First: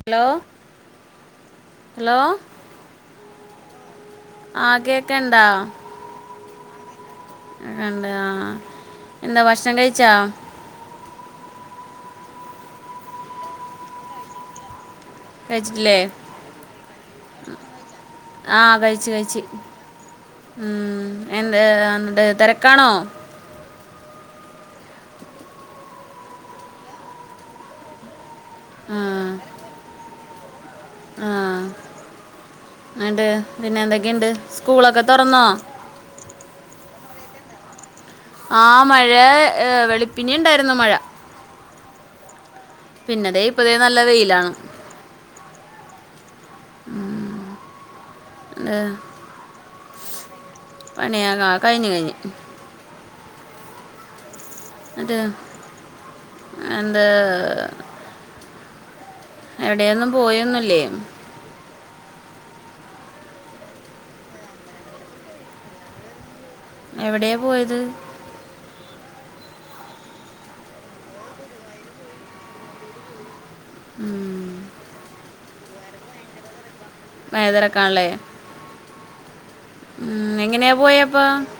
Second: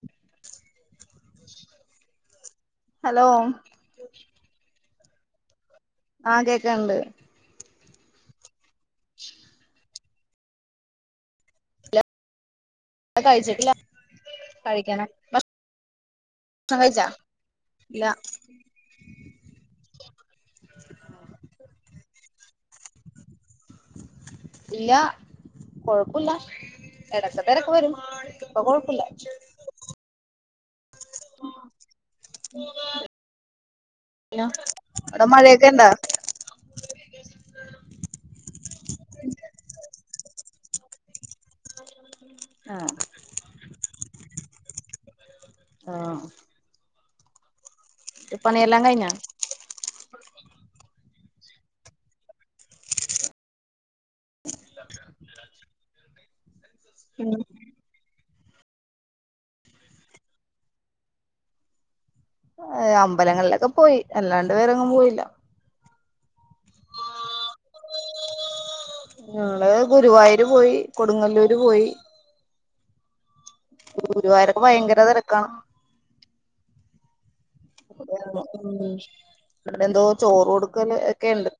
Hello hello hello ആഹ്‌ കേക്കെൺണ്ടാ? ആഹ് കേക്കണെണ്ട്. എണ്ട് ആഹ് എന്താ ഭക്ഷണം കഴിച്ചാ? കഴിച്ചട്ടില്ല കഴിക്കണം കഴിച്ചട്ടില്ലേ ഷ്ണം കഴിച്ചാ ഇല്ല ആഹ് കഴിച്ച് കഴിച്ച് ഉം എന്തായെന്ത്ട് തിരക്കാണോ ഇല്ലാ കൊഴപ്പൂല്ല എടക്ക് തെരക്കുവരും. ഇപ്പ ആ കൊഴപ്പൂല്ല ആ എന്നിട്ട് പിന്നെ എന്തൊക്കെയുണ്ട് ഹലോ, സ്കൂളൊക്കെ അവിടെ തുറന്നോ മഴയൊക്കെയുണ്ടോ ആഹ്‌. മഴ, വെളുപ്പിനെ യുണ്ടായിരുന്നു മഴ. ആ പിന്നെതേ, ഇപ്പതേ നല്ല വെയിലാണ്. ആ ഊം പണിയെല്ലാം കഴിഞ്ഞോ? പണിയാ, കാ കഴിഞ്ഞ് കഴിഞ്ഞ്. ന്നറ്റ് എന്താ. ഉം എവിടെയൊന്നും പോയൊന്നു ല്ലേ ഏഹ് അമ്പലങ്ങളിലൊക്കെ പോയി, അല്ലാണ്ട് വേറെങ്ങുംപോയില്ല. എവിടെയാ പോയത്? ഞങ്ങള് ഗുരുവായൂര് പോയി. കൊടുങ്ങല്ലൂരു പോയി. ഉം, ഗൂരുവായൂരൊക്കെ ഭയങ്കര തെരക്കാണ്. ഏഹ് തെരക്കാണ് ലേ ഉം ഇവിടെയെന്തോ, ചോറു എങ്ങനെയാ കൊടുക്കല് പോയപ്പോ ഒക്കെയിണ്ട്.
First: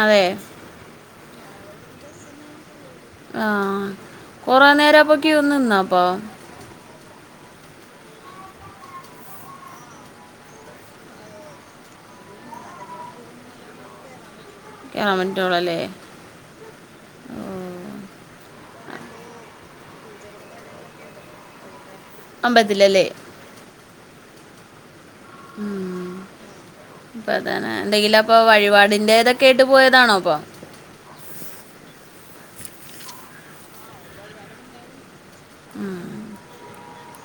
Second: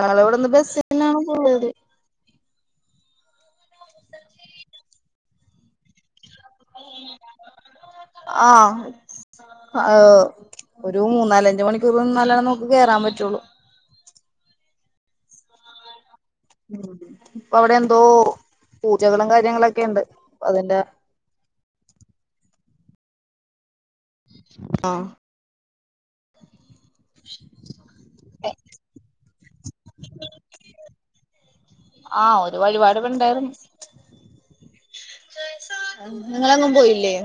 അതെ ബസ്സിനാണ് പോയത്. ആഹ് കൊറേ നേര അപ്പൊ ക്ക്യൂ നിന്നൊ അപ്പം ആഹ് അഹ് ഒരു മൂന്നാലഞ്ച് മണിക്കൂർ നിന്നാലാണ് നമുക്ക് കേറാൻ പറ്റുള്ളൂ കേറാൻ പറ്റോളല്ലേ. ഉം. ഇപ്പ അവിടെ എന്തോ പൂജകളും കാര്യങ്ങളൊക്കെയ്ണ്ട്. അപ്പ അതിന്റെ അമ്പത്തിലല്ലേ ആഹ് ഉം അപ്പ അതാണ് ഇങ്ങെങ്കിലപ്പൊ വഴിപാടിൻ്റേതൊക്കെ ആയിട്ട് പോയതാണോ അപ്പം ആഹ് ഒരു വഴിപാട് ബടണ്ടായിരുന്നു. നിങ്ങളെങ്ങും പോയില്ലേ?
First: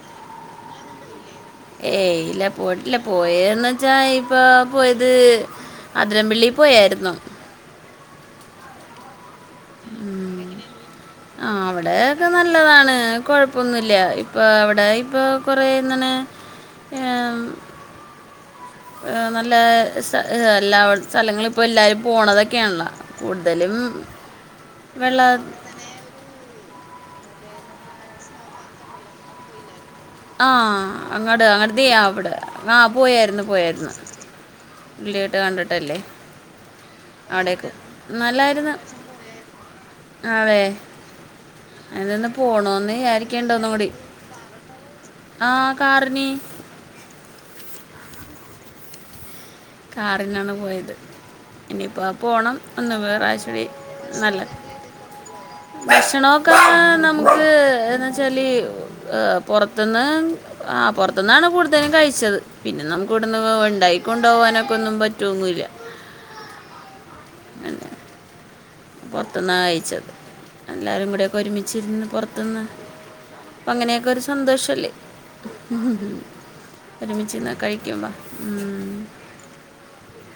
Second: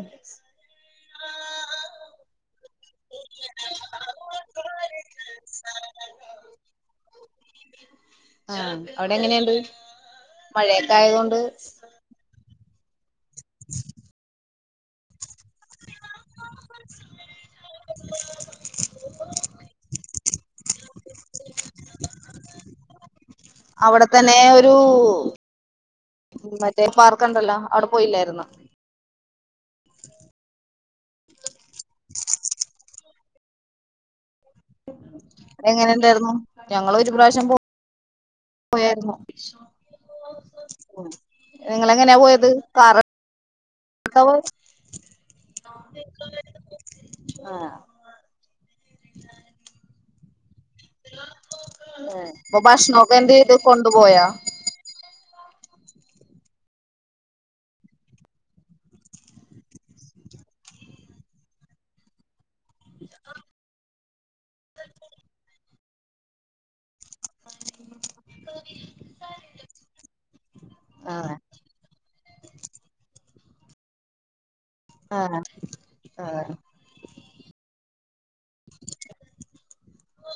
ഏയ് ഇല്ല പോയിട്ടില്ല. പോയേണ് വച്ചാ ഇപ്പൊ പോയത് അതിരംപിള്ളി പോയായിരുന്നു ആഹ് അവിടെ എങ്ങനെയുണ്ട് മഴയൊക്കെ ആയത് കൊണ്ട് ക്കെ നല്ലതാണ് കൊഴപ്പൊന്നുല്ല ഇപ്പൊ അവിടെ ഇപ്പൊ കുറേ ഇങ്ങനെ ഏം ഏഹ് നല്ല സ ഹ് എല്ലാ അവട് സ്ഥലങ്ങള് ഇപ്പോ എല്ലാരും പോണതൊക്കെയാണല്ലൊ കൂടുതലും ന്നെ ഒരു വെള്ള മറ്റേ പാർക്ക് ണ്ടല്ലോ അവിടെ പോയില്ലായിരുന്നൊ ആഹ് അങ്ങട് അങ്ങട് ദേ അവിടെ ആഹ് പോയായിരുന്നു പോയായിരുന്നു ഉള്ളിയിട്ട് എങ്ങനെണ്ടായിരുന്നു? ഞങ്ങളൊരു ആടേക്ക്. നല്ലാ പോയാര്ന്നൊ? ആഹ് വേ അതന്ന് പോയത് പോണോന്ന് കാർ വിയാരിക്ക്ണ്ട് ഒന്നൂടി എടുത്താ പോയെ ആഹ് കാറിന് ആഹ് കാറിനാണ് പോയത്. ഇനിയിപ്പോ പോണം അപ്പൊ ഒന്ന് ഭക്ഷണൊക്കെ എന്ത് ചെയ്ത് വേറാഴ്ശൂടി കൊണ്ടുപോയാ നല്ലത് ഭക്ഷണൊക്കെ നമുക്ക് എന്ന് വെച്ചാല് ഏഹ് പൊറത്ത്ന്ന് ആഹ് പൊറത്തുന്നാണ് കൂടുതലും കഴിച്ചത്. പിന്നെ നമുക്ക് ഇവട്ന്ന് ഉണ്ടായി കൊണ്ടോവാനൊക്കൊന്നും പറ്റൊ ഒന്നുല്ല. അങ്ങനെ. പൊറത്ത്ന്നാ കഴിച്ചത്. എല്ലാരും ആഹ് കൂടെയൊക്കെ ഒരുമിച്ചിരുന്ന് പൊർ ത്ത്ന്ന്. അപ്പൊ അങ്ങനെയൊക്കെ ഒരു സന്തോഷവല്ലേ ആഹ് ആഹ് ഒരുമിച്ചിരുന്ന് കഴിക്കുമ്പ ഉം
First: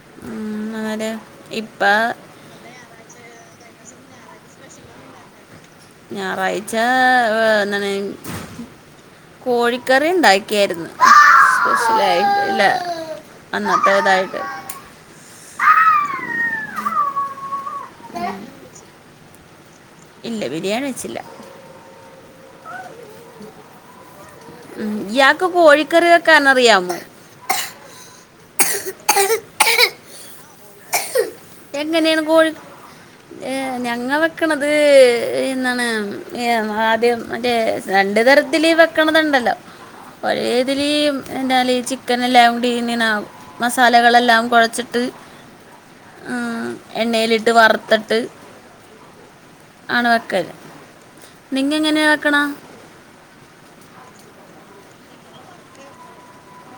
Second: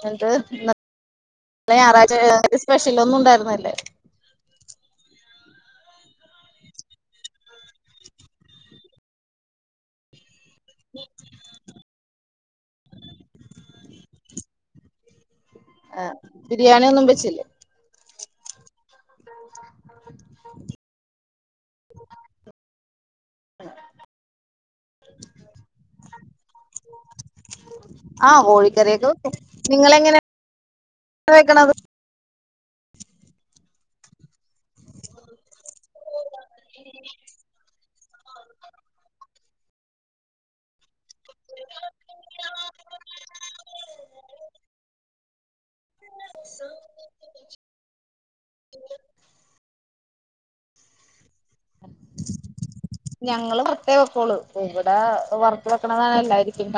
ന്ന് അങ്ങനെ ഞായറാഴ്ച ഇപ്പം സ്പെഷ്യലൊന്നും ണ്ടായിരുന്നല്ലേ ഞായറാഴ്ച എന്തണ് കോഴിക്കറി ഉണ്ടായി ഒക്കെയായിരുന്നു സ്പെഷ്യലായിട്ട്ല്ല അന്നത്തേതായിട്ട് ആ ബിരിയാണി ഒന്നും വെച്ചില്ലേ ഉ [inaudible] ഇല്ല ബിരിയാണി വെച്ചില്ല ഉ യാക്ക് കോഴിക്കറി വൊക്കാനറിയാമോ ആ കോഴിക്കറിക്കെവെക്കുംനിങ്ങള എങ്ങനെ വെക്കണത് എങ്ങനെയാണ് കോഴി ഏ ഞങ്ങളൊ ക്ക്ണത് എന്താണ് ഏ ആദ്യം മറ്റേ രണ്ട് തരത്തിൽ വെക്കണതുണ്ടല്ലോ ഒരേതില എന്താൽ ഈ ചിക്കനെല്ലാംകൂടി ങ്ങനെ മസാലകളെല്ലാം കുഴച്ചിട്ട് ആഎണ്ണയിലിട്ട് വറുത്തിട്ട് ആണ് വെക്കല് നിങ്ങ എങ്ങനെയാ വെക്കണ ഞങ്ങള് വർത്തെ വെക്കോളു ഇവിടെ വറുത്ത് വെക്കണതല്ലായിരിക്കും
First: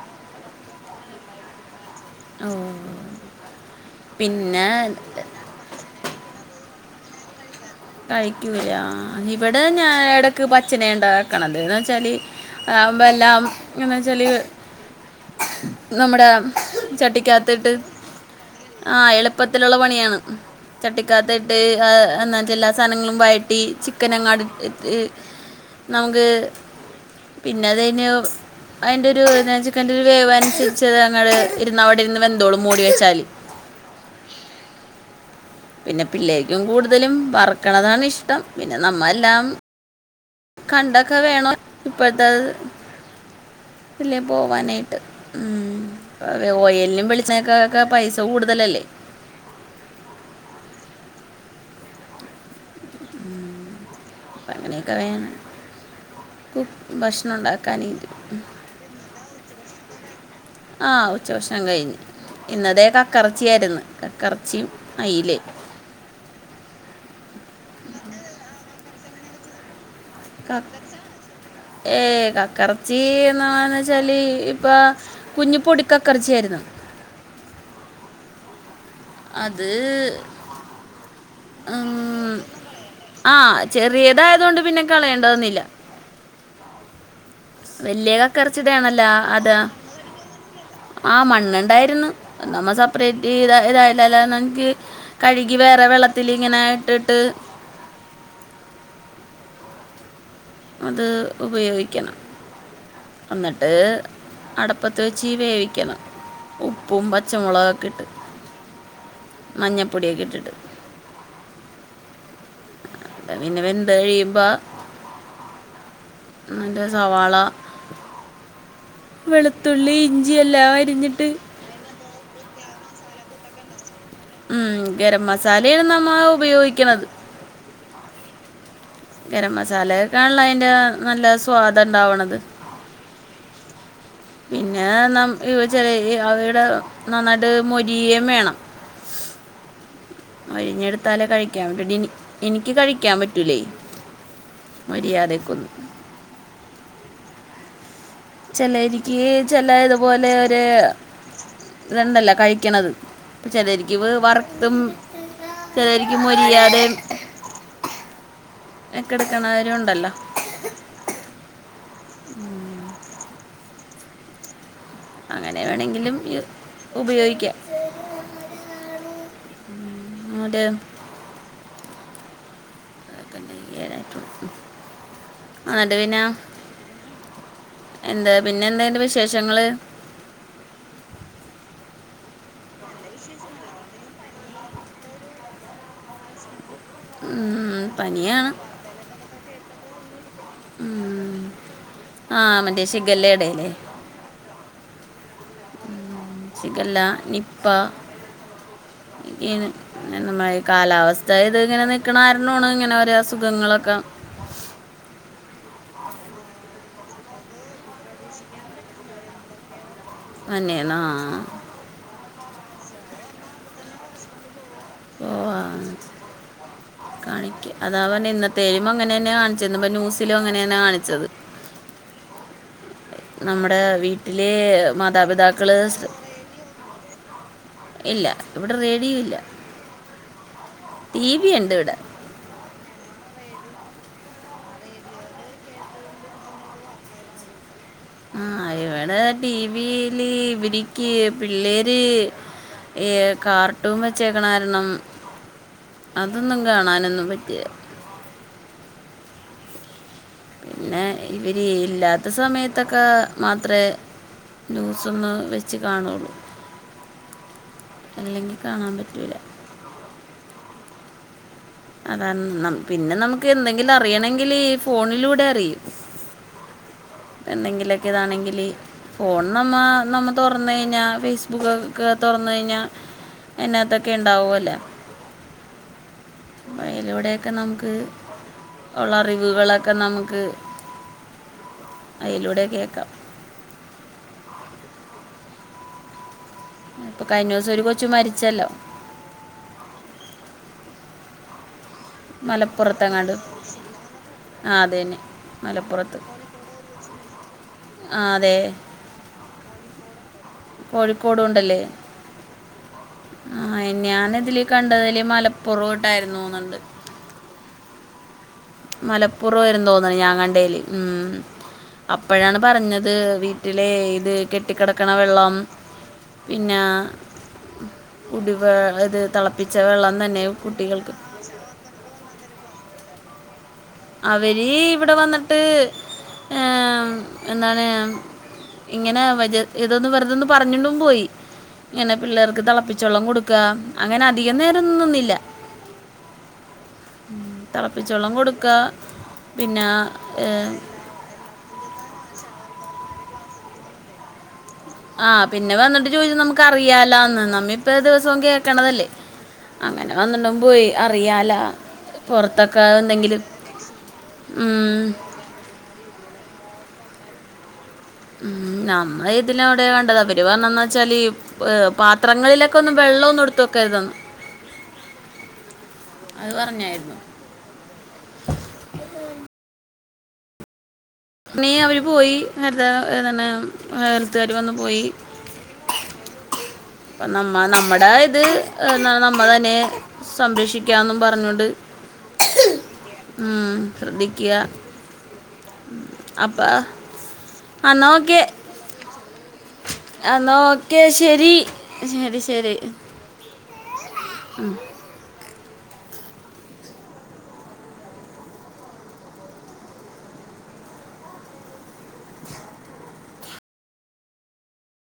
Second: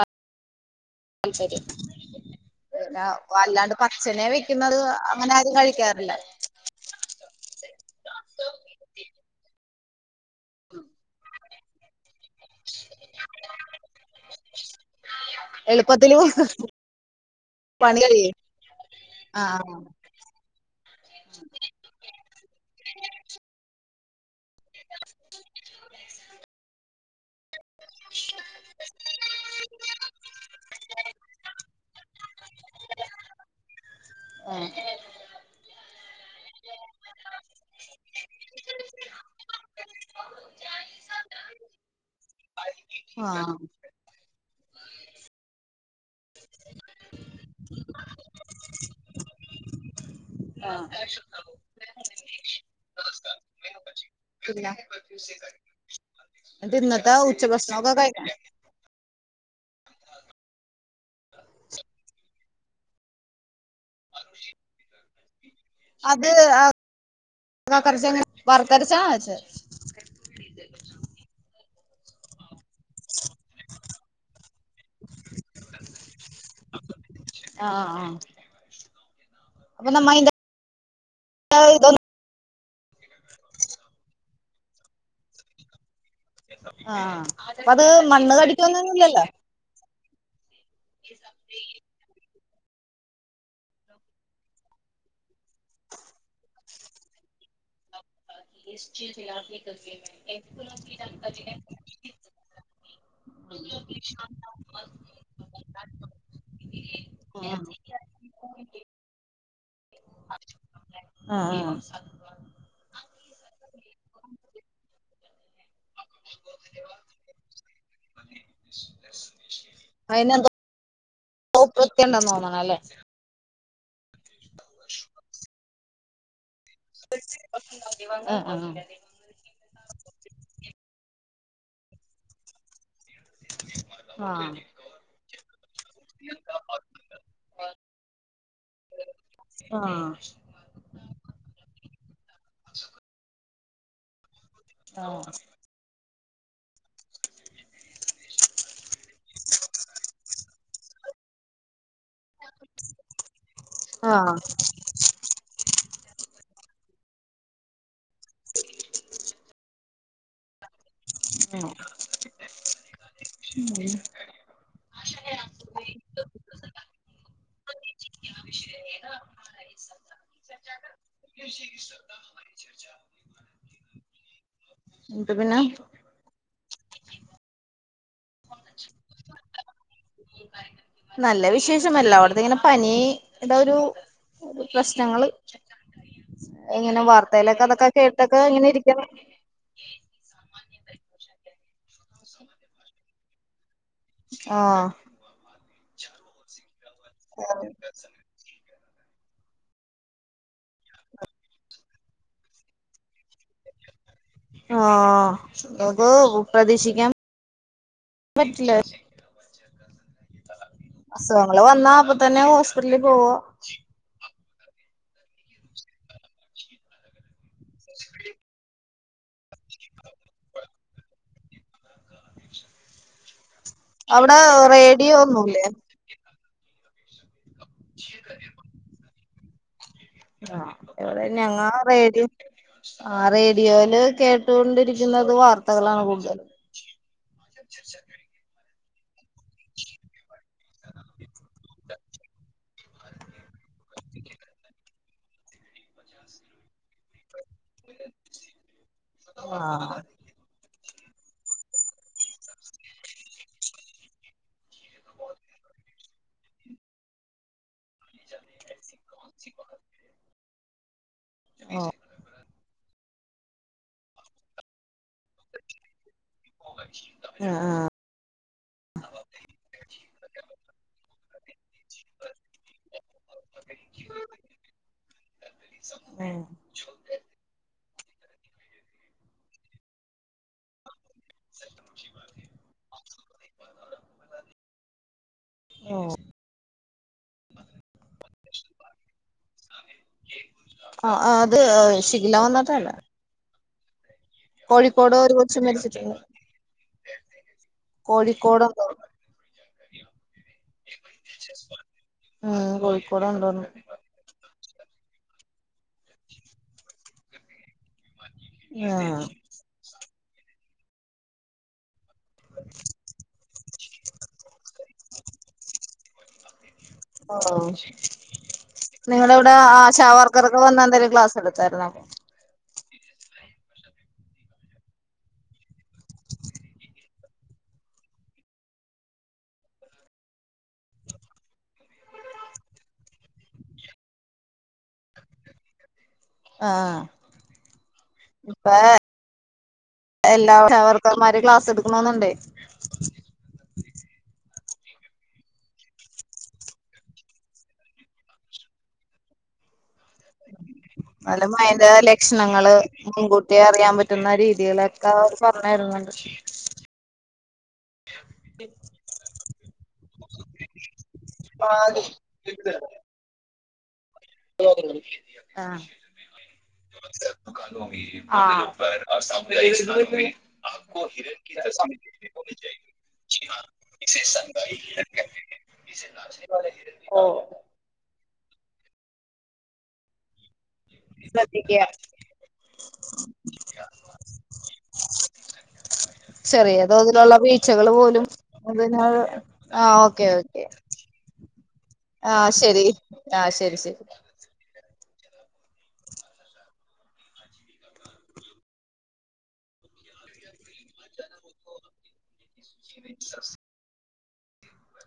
ശരി ശരി [unintelligible] ഓ പിന്ന വല്ലാണ്ട് പച്ചനെ പിന്നെ വെക്കുന്നത് അങ്ങനെ ആരും കഴിക്കാറില്ല കഴിക്കൂലേ ആ ഇവിടെ ഞാ ഇടക്ക് പച്ചന ഇണ്ടാക്കണത് എന്ന് വെച്ചാല് അതാകുമ്പം എല്ലാം എങ്ങന വെച്ചാല് എളുപ്പത്തില് നമ്മുടെ ചട്ടിക്കാത്തിട്ട് പണി കഴിയും ആഎളുപ്പത്തിലുള്ള ആഹ് പണിയാണ് ചട്ടിക്കാത്ത ഇട്ട് ഏ എന്നിട്ട് എല്ലാ സാധനങ്ങളും വഴറ്റി ചിക്കൻ അങ്ങാട് ത്ത് നമുക്ക് പിന്നെ അത് കഴിഞ്ഞ് അതിന്റെ ഒരു എന്താ ച്ചാ ചിക്കന്റെ ഒരു വേവ് അനുസരിച്ച് അത് അങ്ങട് ഇരുന്ന് അവിടെരുന്ന് വെന്തോളും മൂടി വെച്ചാൽ ആഹ് പിന്നെ പിള്ളേക്കും കൂടുതലും വറക്കണതാണ് ഇഷ്ടം പിന്നെ നമ്മെല്ലാം കണ്ടൊക്കെ വേണോ ഇപ്പഴത്തത് ആഹ് ഇല്ലേ പോവാനായിട്ട് മ് ഓയലിനും വെളിച് ച്ചെണ്ണക്കക്കെ പൈസ കൂടുതലല്ലേ ആഹ് അപ്പം പിന്ന അങ്ങനെയൊക്കെ വേണം കു- എന്നിട്ട് ഇന്നത്തെ ഭക്ഷണം ഉച്ച ഉണ്ടാക്കാൻ ഭക്ഷണൊക്കെ ഇത് കഴിഞ്ഞാ ആ ഉച്ചഭക്ഷണം കഴിഞ്ഞ് ഇന്ന് ദേ കക്കറച്ചിയായിരുന്നു കക്കറച്ചിയും അയിലയും അത് ആ കക്കറച്ചി എങ്ങനെ വറത്തരച്ചാണോ വെച്ച ക ഏയ് കക്കറച്ചി എന്നാ പറഞ്ഞ് വെച്ചാല് ഇപ്പൊ കുഞ്ഞി പൊടിക്കക്കറച്ചി ആയിരുന്നു ആ ആഹ് അത് അപ്പൊ നമ്മ അയിന്റെ ഉം ആ ചെറിയതായതുകൊണ്ട് പിന്നെ കളയേണ്ടവന്നില്ല ആ അപ്പ അത് വലിയ മണ്ണ് കടിക്കലൊന്നും കക്കറച്ചിടയാണല്ലോ ഇല്ലല്ലോ ആഹഗു മണ്ണ്ണ്ടായിരുന്നു നമ്മ സെപ്പറേറ്റ് ചെയ്ത് ഇതായില്ലായിരുന്നെങ്കി കഴുകി വേറെ വെള്ളത്തില് ഇങ്ങനെയിട്ടിട്ട് സ് ചീല്ലാ നക്കതി [unintelligible] അത് ഉപയോഗിക്കണം അന്നിട്ട് അടപ്പത്ത് വെച്ചീ വേവിക്കണം ഉപ്പും പച്ചമുളകൊക്കെ ഇട്ട് മഞ്ഞപ്പൊടിയൊക്കെ ഇട്ടിട്ട് ആഹ് ആ പിന്ന വെന്ത കഴിയുമ്പ ന്നിന്റെ സവാള വെളുത്തുള്ളി ഇഞ്ചി എല്ലാം അരിഞ്ഞിട്ട് പോപ്പത്തിയണ്ടന്ന് തോന്നണ് അല്ലേ ഉം ഗരം മസാലയാണ് നമ്മ ഉപയോഗിക്ക് ആ ആ ഗരം മസാലയൊക്കെ ആണല്ലോ അതിന്റെ നല്ല സ്വാദ ഉണ്ടാവണത് [inaudible] പിന്നെ നമ്മുക്ക് വെച്ചാല് അവിടെ നന്നായിട്ട് മൊരിയേം വേണം ആഹ് മൊരിഞ്ഞെടുത്താലേ കഴിക്കാൻ പറ്റൂ എനിക്ക് കഴിക്കാൻ പറ്റൂലേ മൊരിയാതേക്കുന്നും ചിലരിക്ക് ചില ഇതുപോലെ ഒരു ഇതണ്ടല്ലോ കഴി ക്കണത് ചിലരിക്ക് വേ വറത്തും ചിലരിക്കു മൊരിയാതേം എക്കെ എടുക്കണവരും ഉണ്ടല്ലോ മ് ഉം അങ്ങനെ വേണെങ്കിലും ഇ ഉപയോഗിക്കാം അതെ [unintelligible] ക്കെട്ട എന്നിട്ട് പിന്നെ എന്നട്ട് പിന്നെ എന്താ പിന്നെ എന്തറെ വിശേഷങ്ങള് [inaudible] നല്ല വിശേഷമല്ല അവിടത്തെ ഇങ്ങനെ പനിയുടെ ഒരു പ്രശ്നങ്ങള് എങ്ങനെ വാർത്തയിലൊക്കെ അതൊക്കെ കേട്ടൊക്കെ പനിയാണ് ഇങ്ങനെ ഇരിക്ക ഉ ആഹ മറ്റേ ശിഖല്ലടല്ലേ ആഹ സിക്കല്ല നിപ്പ ഏന നമ്മ കാലാവസ്ഥ ഇത് ഇങ്ങനെ നൽക്കണ കാരണമാണ് ഇങ്ങനെ ഒര അസുഖങ്ങളൊക്കെ ആഹ അക്ക് പ്രതീക്ഷിക്കാൻ പറ്റില്ല തന്നെയാണ് ആ അസുഖങ്ങള് വന്നാ അപ്പ തന്നെ ഹോസ്പിറ്റലിൽ പോവോ ഓ കാണിക്ക അതാ അവന്നെ ഇന്നത്തെേ ഇപ്പ അങ്ങനെ തന്നെയാ കാണിച്ചത് ഈ ന്യൂസിലും അങ്ങനെ തന്നെ കാണിച്ചത് നമ്മുടെ അവിടെ വീട്ടിലെ റേഡിയോ ഒന്നുല്ലേ മാതാപിതാക്കള് ഇല്ല ഇവിടെ റേഡിയോ ഇല്ല ആഹ ടി എവിടെന്നെ വി ഉണ്ട് ഇവിടെ ഞങ്ങാറര് ആ റേഡിയോയില് കേട്ടുകൊണ്ടിരിക്കുന്നത് വാർത്തകളാണ് കൂടുതൽ [inaudible] ആ ഇവിടെ ടിവിയില് ഇവനിക്ക് പിള്ളേര് ഈ കാർട്ടൂൺ വെച്ചേക്കണാരണം അതൊന്നും കാണാനൊന്നും പറ്റില്ല ആഹ പിന്നെ ഇവര് ഇല്ലാത്ത സമയത്തൊക്കെ മാത്രേ ന്യൂസ് ഒന്ന് വെച്ച് കാണുള്ളൂ അല്ലെങ്കിൽ കാണാൻ പറ്റില്ല [inaudible] അതാണ് പിന്നെ നമുക്ക് എന്തെങ്കിലും അറിയണെങ്കിൽ ഫോണിലൂടെ അറിയും ആഹ് എന്തെങ്കിലൊക്കെ ഇതാണെങ്കില് ഫോൺ നമ്മ നമ്മ തുറന്ന് കഴിഞ്ഞാൽ ഫേസ്ബുക്ക്ക്കെ തുറന്ന കഴിഞ്ഞാൽ ഇകത്തൊക്കെ ഉണ്ടാവുവ അല്ലേ [unintelligible] ബലൂടെയൊക്കെ നമുക്ക് ഉള്ള അറിവുകളൊക്കെ നമുക്ക് അയലൂടെ കേക്കാം ആഹ്. അപ്പൊ കഴിഞ്ഞ ദിവസം ഒരു കൊച്ചു മരിച്ചല്ലോ. ആഹ് അത്. ശിഖില വന്നിട്ടല്ല മലപ്പുറത്തെങ്ങാണ്ട്. ആ അതെ കോഴിക്കോട് തന്നെ ഒരു കൊച്ച് മരിച്ചിട്ടുണ്ട്. മലപ്പുറത്ത് ആ അതെ കോഴിക്കോട് എന്തോ ഉണ്ട്. കോഴിക്കോടും ഉണ്ടല്ലേ ഉം കോഴിക്കോട് ഉണ്ടോന്ന്. ഞാൻ ഇതില് കണ്ടതില് മലപ്പുറം ഉണ്ടായിരുന്നു തോന്നുണ്ട്. ആഹ് മലപ്പുറം ആരുന്നുന്ന് തോന്നണ് ഞാൻ കണ്ടതില് ഉം അപ്പോഴാണ് പറഞ്ഞത് വി ട്ടിലെ ഇത് കെട്ടിക്കിടക്കണ വെള്ളം ആന്ന് പിന്നെ. ആഹ് കുടി വെ ഇത് നിങ്ങള തിളപ്പിച്ച വെള്ളം തന്നെ കുട്ടികൾക്ക്. [unintelligible] എടുത്താരുന്നാ. അവര് ഇവിടെ വന്നിട്ട് ഏഹ് എന്താണ് ഇങ്ങനെ ഏതൊന്നന്ന് വെറുതൊന്നന്ന് പറഞ്ഞിണ്ടും പോയി. ഇങ്ങനെ പിള്ളേർക്ക് തിളപ്പിച്ചാ വെള്ളം കൊടുക്കുക അങ്ങനെ അധികം നേരം ഒന്നും നിന്നില്ല. ആഹ് തിളപ്പിച്ച വെള്ളം കെടുക്കാ. എല്ലാവർക്കും ഓര് ക്ലാസ്സ് എടുക്കണൊന്നുണ്ടേ. ആഹ് പിന്നെ വന്നിട്ട് ചോയ്ച്ചു നമ്ക്കറിയാലോന്ന് നമ്മി ഇപ്പെ ദിവസോ കേക്കണതല്ലേ? അങ്ങനെ വന്നുണ്ട് പോയി എന്നാലും അറിയാലോ അതിന്റെ ലക്ഷണങ്ങള് പൊറത്തൊക്കെ എന്തെങ്കിലും. മുൻകൂട്ടി അറിയാൻ പറ്റുന്ന രീതിയിലൊക്കെ ഉം. അവര് പറഞ്ഞു തരുന്നുണ്ട്. ഉം നമ്മളി തിനോട് അവര് പറഞ്ഞതെന്നാവച്ചാല് ഈ പാത്രങ്ങളിലൊക്കെയെന്നും വെള്ളൊന്നു എടുത്ത് വെക്കരുതെന്ന്. ആഹ്. അത് പറഞ്ഞായിരുന്നു ആഹ്. പിന്നെ അവര് പോയി ഹരിത ഏർ, തന്നെ ഹെൽത്തുകാർ വന്ന് പോയി ഓ നമ്മ നമ്മടെ ഇത് ഏഹ് നമ്മ തന്നെ. സംരക്ഷിക്കാന്നും പറഞ്ഞോണ്ട് ശ്രദ്ധിക്കുക ഉം ശ്രദ്ധിക്യാ. ഉം. ചെറിയ തോതിലുള്ള ബീച്ചകള് പോലും ഓക്കെ അതിന് ആഹ് ഓക്കെ ഓക്കെ. ക്കെ ശരി ശരി ശരി. ആഹ് ശരി ശരി. ഉം.